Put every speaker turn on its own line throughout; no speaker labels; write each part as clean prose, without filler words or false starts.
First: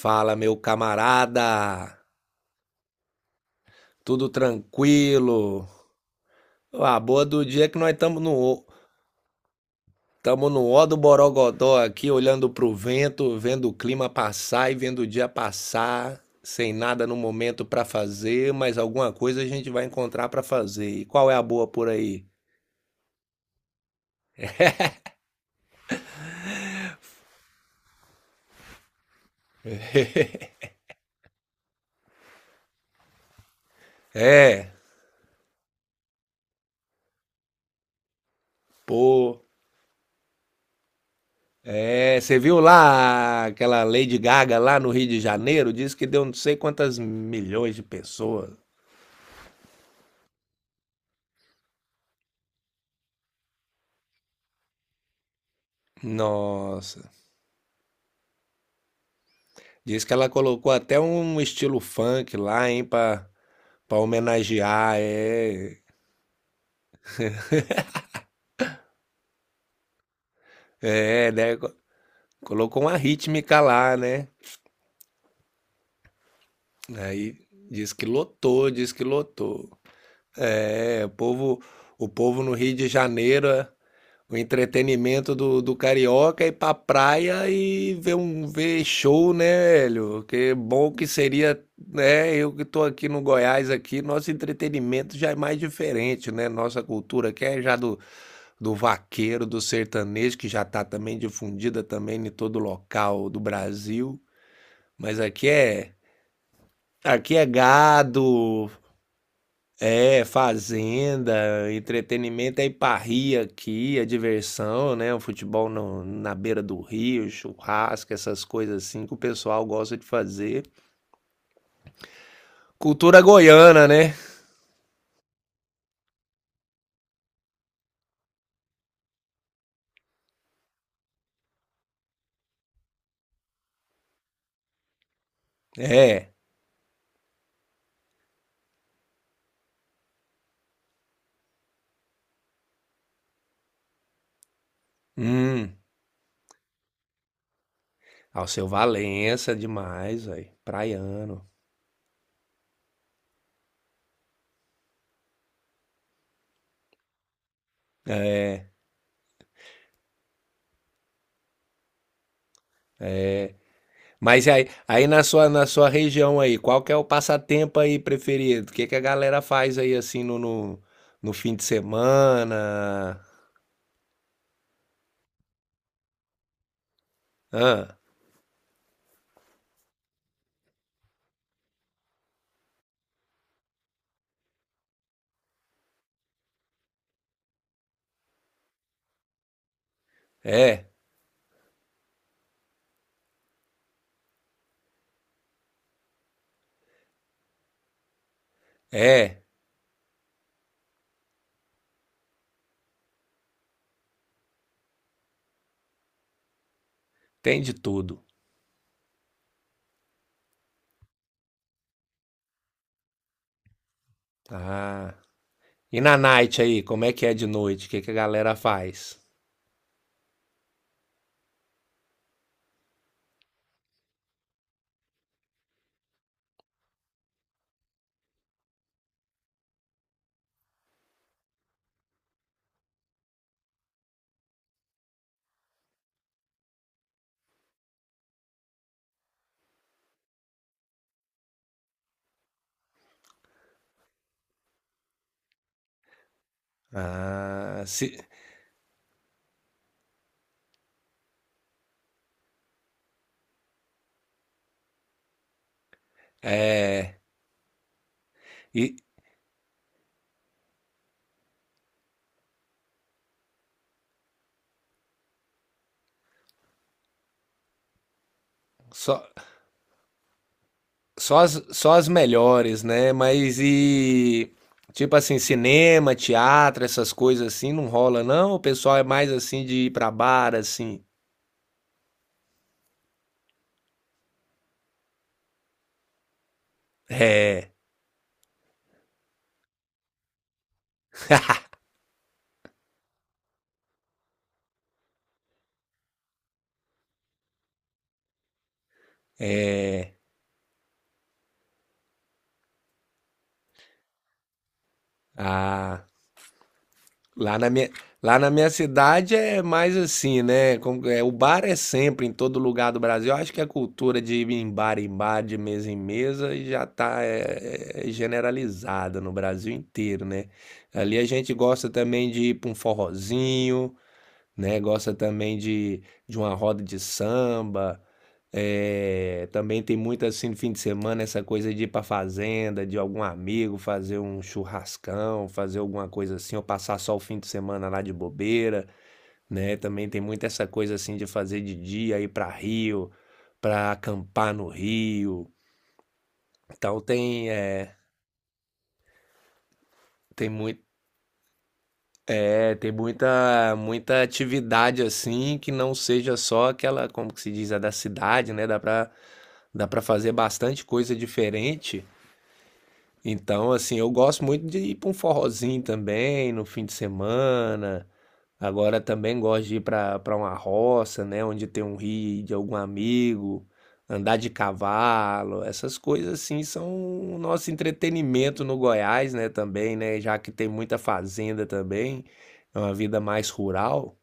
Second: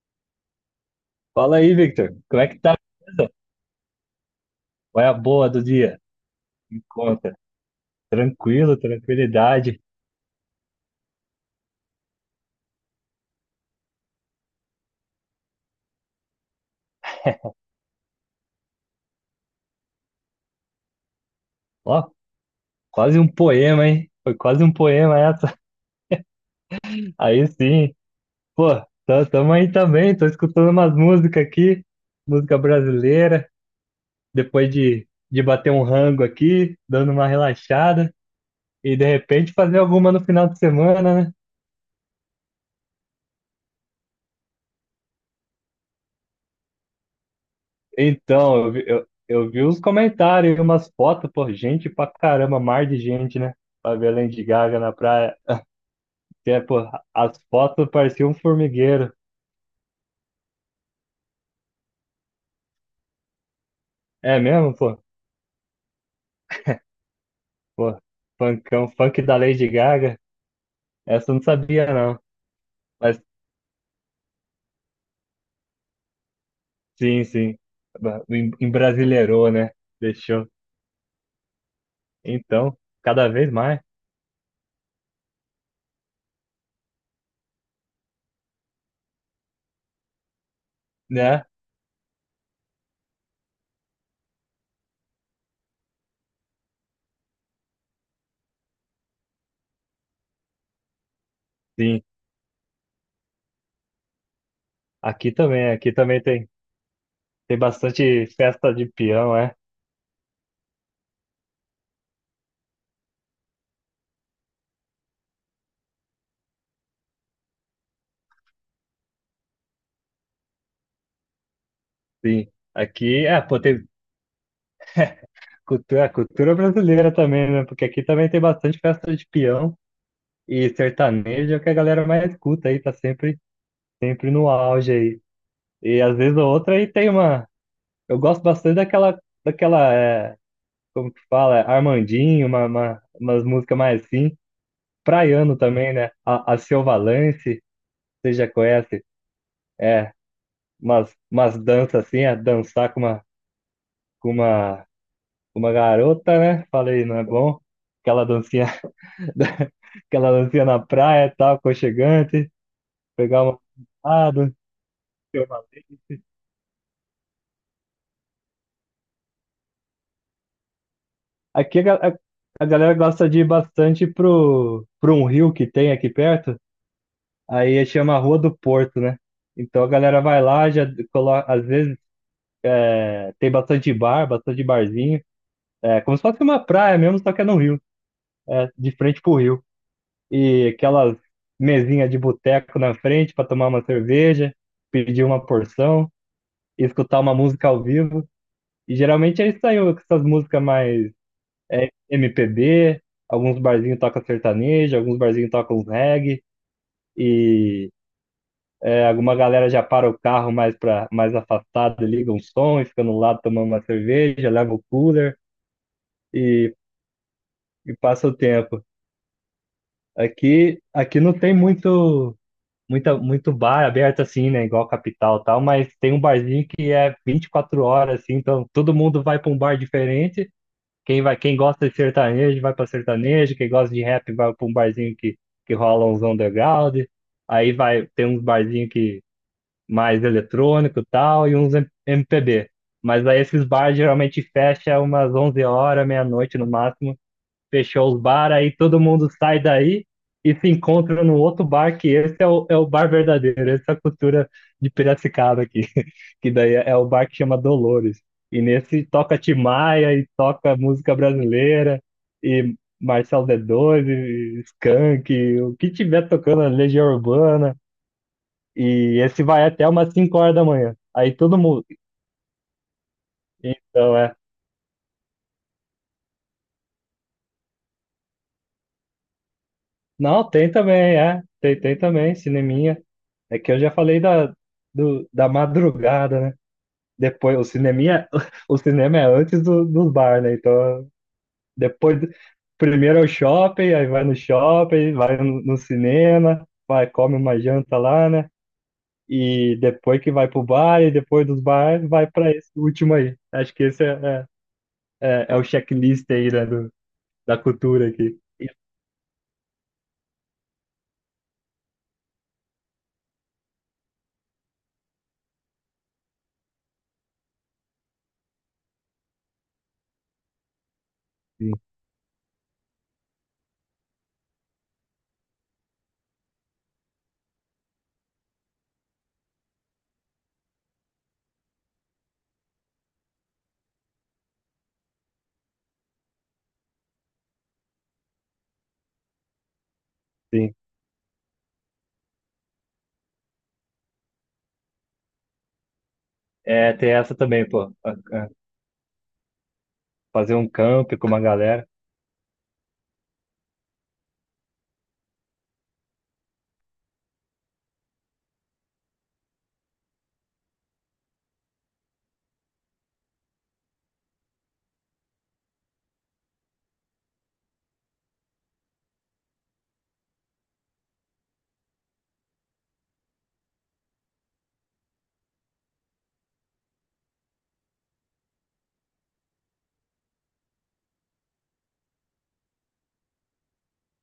Fala, meu
Fala aí,
camarada.
Victor. Como é que tá? Beleza?
Tudo
Qual é a boa do
tranquilo.
dia? Me
A boa
conta.
do dia é que nós
Tranquilo, tranquilidade.
estamos no ó do Borogodó aqui, olhando pro vento, vendo o clima passar e vendo o dia passar, sem nada no momento para fazer, mas alguma coisa a gente vai encontrar para fazer. E qual é a boa por
Ó,
aí?
quase um poema, hein? Foi quase um poema essa. Aí sim. Pô, tamo aí também. Tô escutando umas músicas aqui. Música brasileira. Depois
É,
de bater um rango aqui, dando uma relaxada. E de
pô,
repente fazer alguma no final de semana, né?
você viu lá aquela Lady Gaga lá no Rio de Janeiro? Diz que deu não sei quantas milhões de pessoas.
Então, eu vi os comentários, umas fotos, pô, gente pra caramba, mar de gente, né? Pra ver a Lady Gaga na praia. Que é, pô,
Nossa,
as fotos pareciam um formigueiro.
diz que ela colocou até um estilo funk lá, hein, pra
É mesmo,
homenagear,
pô? Pô, funkão, funk da Lady Gaga. Essa eu não
né?
sabia, não.
Colocou uma
Mas
rítmica lá, né?
sim,
Aí
sim.
diz que lotou, diz que
Embrasileirou,
lotou.
né? Deixou.
É, o povo, o povo no Rio
Então,
de
cada
Janeiro,
vez mais,
o entretenimento do carioca é ir pra praia e ver um ver show, né, velho? Que bom que
né?
seria, né? Eu que tô aqui no Goiás aqui, nosso entretenimento já é mais diferente, né? Nossa cultura aqui é já do vaqueiro, do sertanejo, que já está também difundida
Sim.
também em todo local do Brasil. Mas
Aqui
aqui
também,
é
aqui também tem,
aqui é
tem bastante
gado,
festa de peão, é?
é fazenda, entretenimento é parria aqui, a diversão, né? O futebol na beira do rio, churrasco, essas coisas assim que o pessoal gosta de fazer.
Sim.
Cultura
Aqui, é, pô,
goiana,
tem
né?
cultura brasileira também, né? Porque aqui também tem bastante festa de peão e sertanejo, que a galera mais escuta aí, tá sempre, sempre no auge aí. E às
É.
vezes a outra aí tem uma. Eu gosto bastante daquela, que fala, Armandinho, umas músicas mais assim. Praiano
Hum.
também, né? A Seu Valance, você já
Alceu
conhece?
Valença
É,
demais, velho.
umas,
Praiano.
umas danças assim, é dançar com uma, com uma garota, né? Falei, não é bom? Aquela dancinha, da- aquela dancinha na praia e tal, aconchegante, pegar uma. Ah,
Mas
do
aí,
Seu
na
Valente.
sua região aí, qual que é o passatempo aí preferido? O que que a galera faz aí assim no fim de
Aqui a galera
semana?
gosta de ir bastante pro, um rio que tem aqui perto. Aí
Ah,
chama Rua do Porto, né? Então a galera vai lá, já coloca, às vezes tem bastante bar, bastante barzinho. É como se fosse uma praia mesmo, só que é no rio, de frente pro rio. E
é,
aquelas mesinhas de boteco na frente para tomar uma cerveja, pedir uma porção, escutar uma música ao vivo. E geralmente
é,
é isso aí, com essas músicas mais MPB, alguns barzinhos tocam sertanejo, alguns barzinhos tocam reggae.
tem de
E
tudo.
alguma galera já para o carro mais para mais afastado, liga um som, e fica no lado tomando uma cerveja, leva o
Ah.
cooler
E na night
e,
aí, como é que é de noite? O
e
que que a
passa o
galera
tempo.
faz?
Aqui não tem muito, muita, muito bar aberto assim, né? Igual capital e tal, mas tem um barzinho que é 24 horas, assim, então todo mundo vai para um bar diferente. Quem vai, quem gosta de sertanejo vai para sertanejo, quem gosta de rap vai para um barzinho que rola uns underground. Aí vai, tem uns barzinhos que mais eletrônico e tal, e uns MPB. Mas aí esses bares geralmente fecha umas 11h, meia-noite no máximo.
Ah,
Fechou
se,
os bar, aí todo mundo sai daí e se encontra no outro bar, que esse é o bar verdadeiro, essa é a cultura de Piracicaba aqui, que daí é o
é,
bar que chama Dolores. E
e
nesse toca Tim Maia e toca música brasileira e Marcelo D2 e Skank, e o que tiver tocando, Legião Urbana. E
só,
esse vai até umas 5h da manhã. Aí todo mundo.
Só as melhores, né? Mas
Então, é.
e. Tipo assim, cinema, teatro, essas coisas assim, não rola, não? O pessoal é mais assim de ir pra
Não,
bar,
tem
assim.
também, é. Tem também, cineminha. É que eu já falei da madrugada, né? Depois, o
É.
cineminha, o cinema é antes dos bar, né? Então, depois, primeiro é o shopping, aí vai no shopping, vai no cinema, vai, come uma janta lá, né? E depois que vai pro bar, e depois dos bar, vai pra esse último aí. Acho que esse é, é o
Ah.
checklist aí, né? Da
Lá na minha,
cultura
lá
aqui.
na minha cidade é mais assim, né? É, o bar é sempre em todo lugar do Brasil. Eu acho que a cultura de ir em bar, de mesa em mesa, já tá é generalizada no Brasil inteiro, né? Ali a gente
Sim,
gosta também de ir pra um forrozinho. Né? Gosta também de uma roda de samba. Também tem muito assim no fim de semana essa coisa de ir pra fazenda, de algum amigo fazer um churrascão, fazer alguma coisa assim, ou passar só o fim de semana lá de bobeira, né? Também tem muito essa
sim.
coisa assim de fazer de dia, ir pra Rio, pra acampar no Rio.
É,
Então
tem essa
tem,
também, pô.
eh, tem
Fazer um
muito,
camp com uma galera,
é, tem muita, muita atividade assim que não seja só aquela, como que se diz, a da cidade, né? Dá pra fazer bastante coisa diferente. Então, assim, eu gosto muito de ir pra um forrozinho também no fim de semana. Agora também gosto de ir pra uma roça, né? Onde tem um rio de algum amigo, andar de cavalo. Essas coisas, assim, são o nosso entretenimento no Goiás, né? Também, né? Já que tem muita fazenda também, é uma vida mais rural,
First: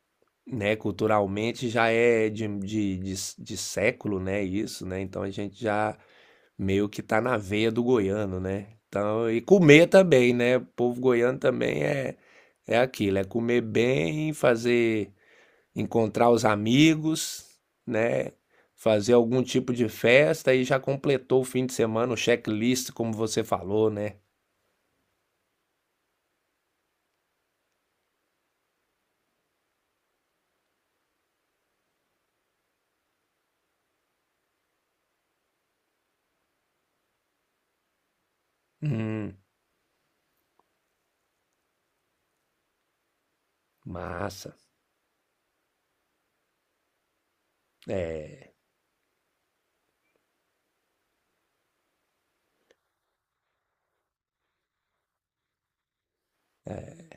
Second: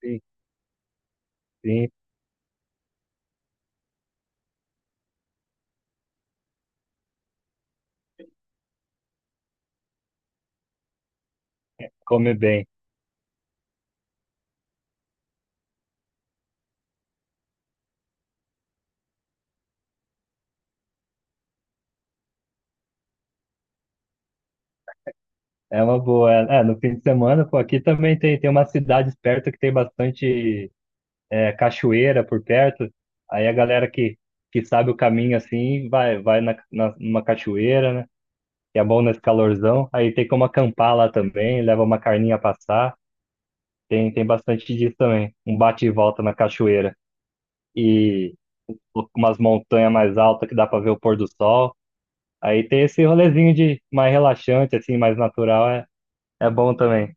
sim.
né, culturalmente já
Sim,
é de século, né, isso, né, então a gente já meio que tá na veia do goiano, né? Então, e comer também, né? O povo goiano também é
comer bem.
é aquilo, é comer bem, fazer encontrar os amigos, né? Fazer algum tipo de festa e já completou o fim de semana, o checklist, como você falou, né?
É uma boa. No fim de semana, pô, aqui também tem umas cidades perto que tem bastante cachoeira por perto. Aí a galera que sabe o caminho assim, vai na, numa cachoeira, né? Que é bom nesse
Hum,
calorzão. Aí tem como acampar lá também, leva uma carninha a passar. Tem
massa.
bastante disso também. Um bate e volta na cachoeira. E umas montanhas mais altas que dá pra ver o pôr do sol. Aí tem esse rolezinho de mais relaxante, assim, mais natural, é bom também.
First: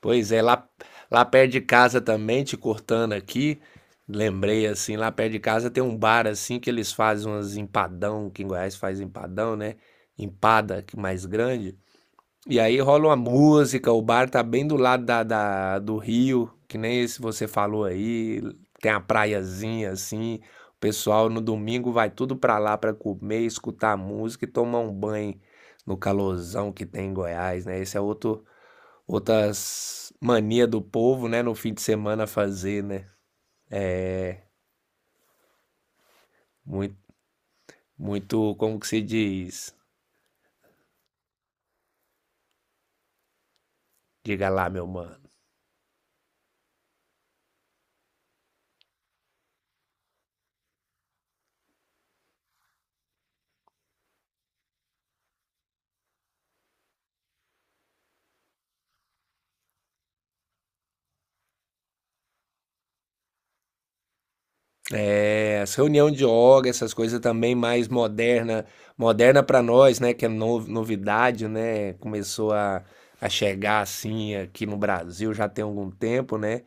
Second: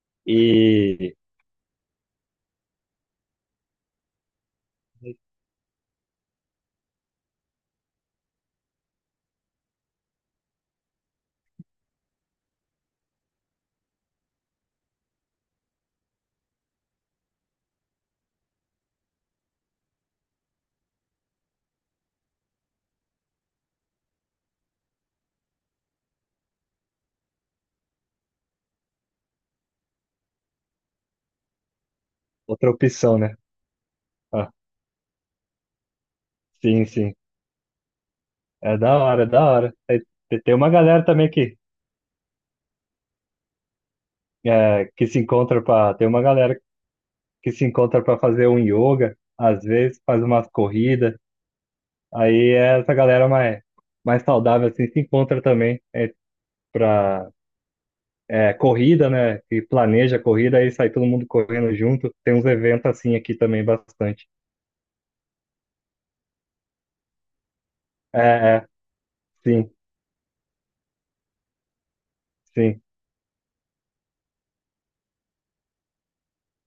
Pois é, lá,
E
lá perto de casa também, te cortando aqui, lembrei assim, lá perto de casa tem um bar assim que eles fazem umas empadão, que em Goiás faz empadão, né? Empada que mais grande. E aí rola uma música, o bar tá bem do lado do rio, que nem esse você falou aí, tem a praiazinha assim. O pessoal no domingo vai tudo pra lá pra comer, escutar música e tomar um banho no calorzão que tem em Goiás, né? Esse é outro outras mania do povo, né, no fim de semana
outra
fazer, né?
opção, né? Ah, sim,
Muito,
sim.
muito,
É
como que
da
se
hora, é da hora.
diz?
Aí tem uma galera também que,
Diga lá, meu
é, que se
mano.
encontra pra. Tem uma galera que se encontra pra fazer um yoga, às vezes faz umas corridas. Aí essa galera mais saudável assim se encontra também pra corrida, né? Que planeja a corrida e sai todo mundo correndo junto. Tem uns eventos assim aqui também bastante.
É, as reunião de yoga, essas coisas também mais
É,
moderna,
é,
moderna para
sim,
nós, né, que é novidade, né? Começou
sim.
a chegar assim aqui no Brasil já tem algum tempo, né?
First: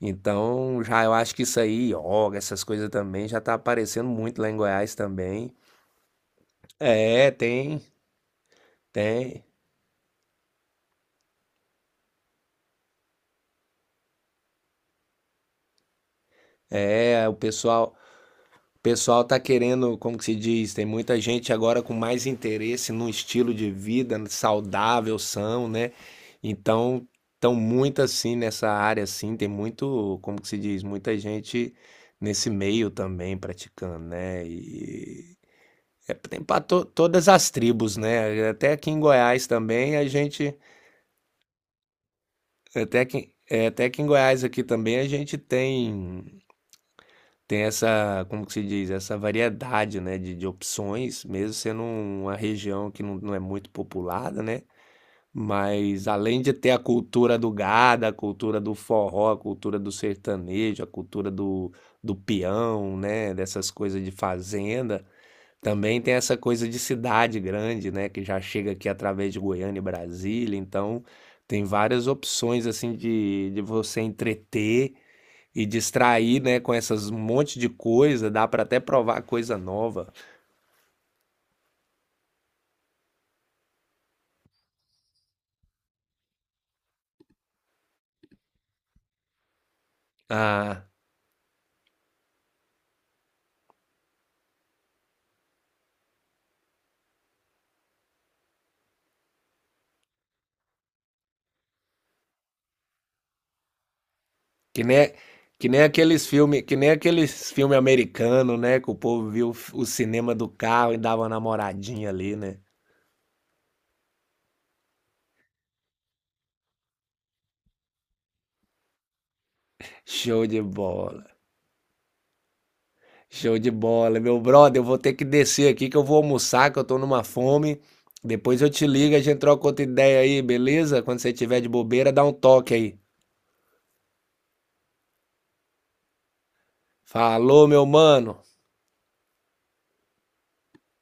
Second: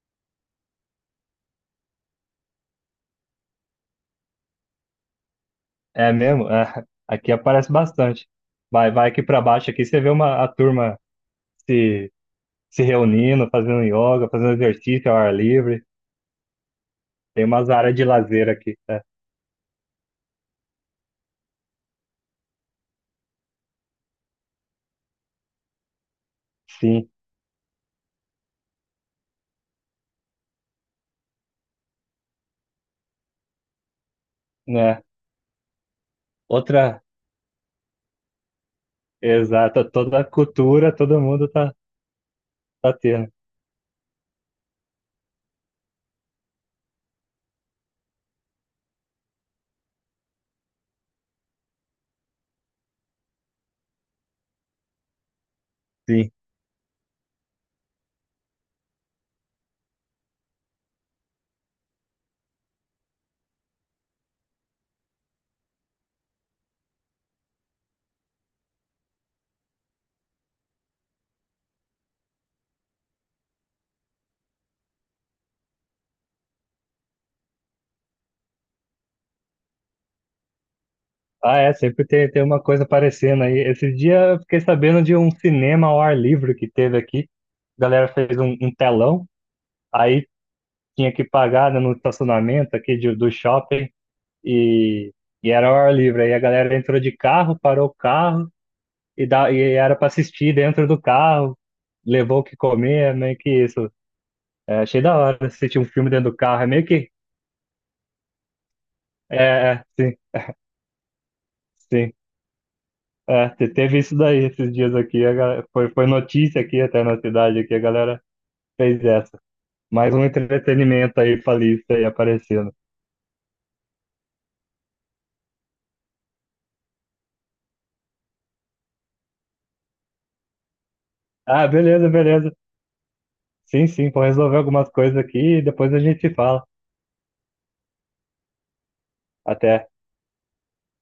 Então, já eu acho que isso aí, yoga, essas coisas também já tá aparecendo muito lá em Goiás também.
É mesmo? É,
É,
aqui aparece
tem,
bastante. Vai aqui para
tem.
baixo aqui, você vê a turma se, se reunindo, fazendo yoga, fazendo exercício ao ar livre.
É, o
Tem umas áreas
pessoal
de lazer aqui. É,
pessoal tá querendo, como que se diz, tem muita gente agora com mais interesse num estilo de vida saudável, são, né? Então,
sim,
estão muito assim nessa área assim, tem muito, como que se diz, muita gente nesse meio também praticando, né?
né?
E é, tem para
Outra,
todas as tribos, né? Até aqui em Goiás
exata,
também a
toda a
gente,
cultura, todo mundo tá
até que
tendo.
até aqui em Goiás aqui também a gente tem. Tem essa, como que se diz? Essa variedade, né, de opções, mesmo sendo uma região que não é muito populada, né, mas
Sim.
além de ter a cultura do gado, a cultura do forró, a cultura do sertanejo, a cultura do peão, né, dessas coisas de fazenda, também tem essa coisa de cidade grande, né, que já chega aqui através de Goiânia e Brasília, então tem várias opções, assim, de você entreter e distrair, né, com essas um monte de coisa, dá pra até provar coisa nova.
Ah, é, sempre tem uma coisa aparecendo aí. Esse dia eu fiquei sabendo de um cinema ao ar livre que teve aqui. A galera fez um telão, aí
Ah,
tinha que pagar, né, no estacionamento aqui do shopping e, e era ao ar livre. Aí a galera entrou de carro, parou o carro e era para assistir dentro do carro, levou o que comer, meio que isso. É,
que
achei
nem
da hora
que
assistir
nem
um filme
aqueles
dentro do
filmes,
carro, é
que
meio
nem
que.
aqueles filme americano, né, que o povo viu
É,
o
é, sim,
cinema do carro e dava uma namoradinha
sim.
ali, né?
É, teve isso daí esses dias aqui, a galera, foi notícia aqui até na cidade aqui, a galera fez essa. Mais um
Show de
entretenimento
bola.
aí pra lista aí aparecendo.
Show de bola, meu brother, eu vou ter que descer aqui que eu vou almoçar, que eu tô numa fome. Depois eu te ligo, a gente troca outra ideia aí, beleza? Quando você tiver
Ah,
de
beleza,
bobeira, dá um
beleza.
toque aí.
Sim, sim, vou resolver algumas coisas aqui e depois a gente fala.
Falou, meu mano.
Até.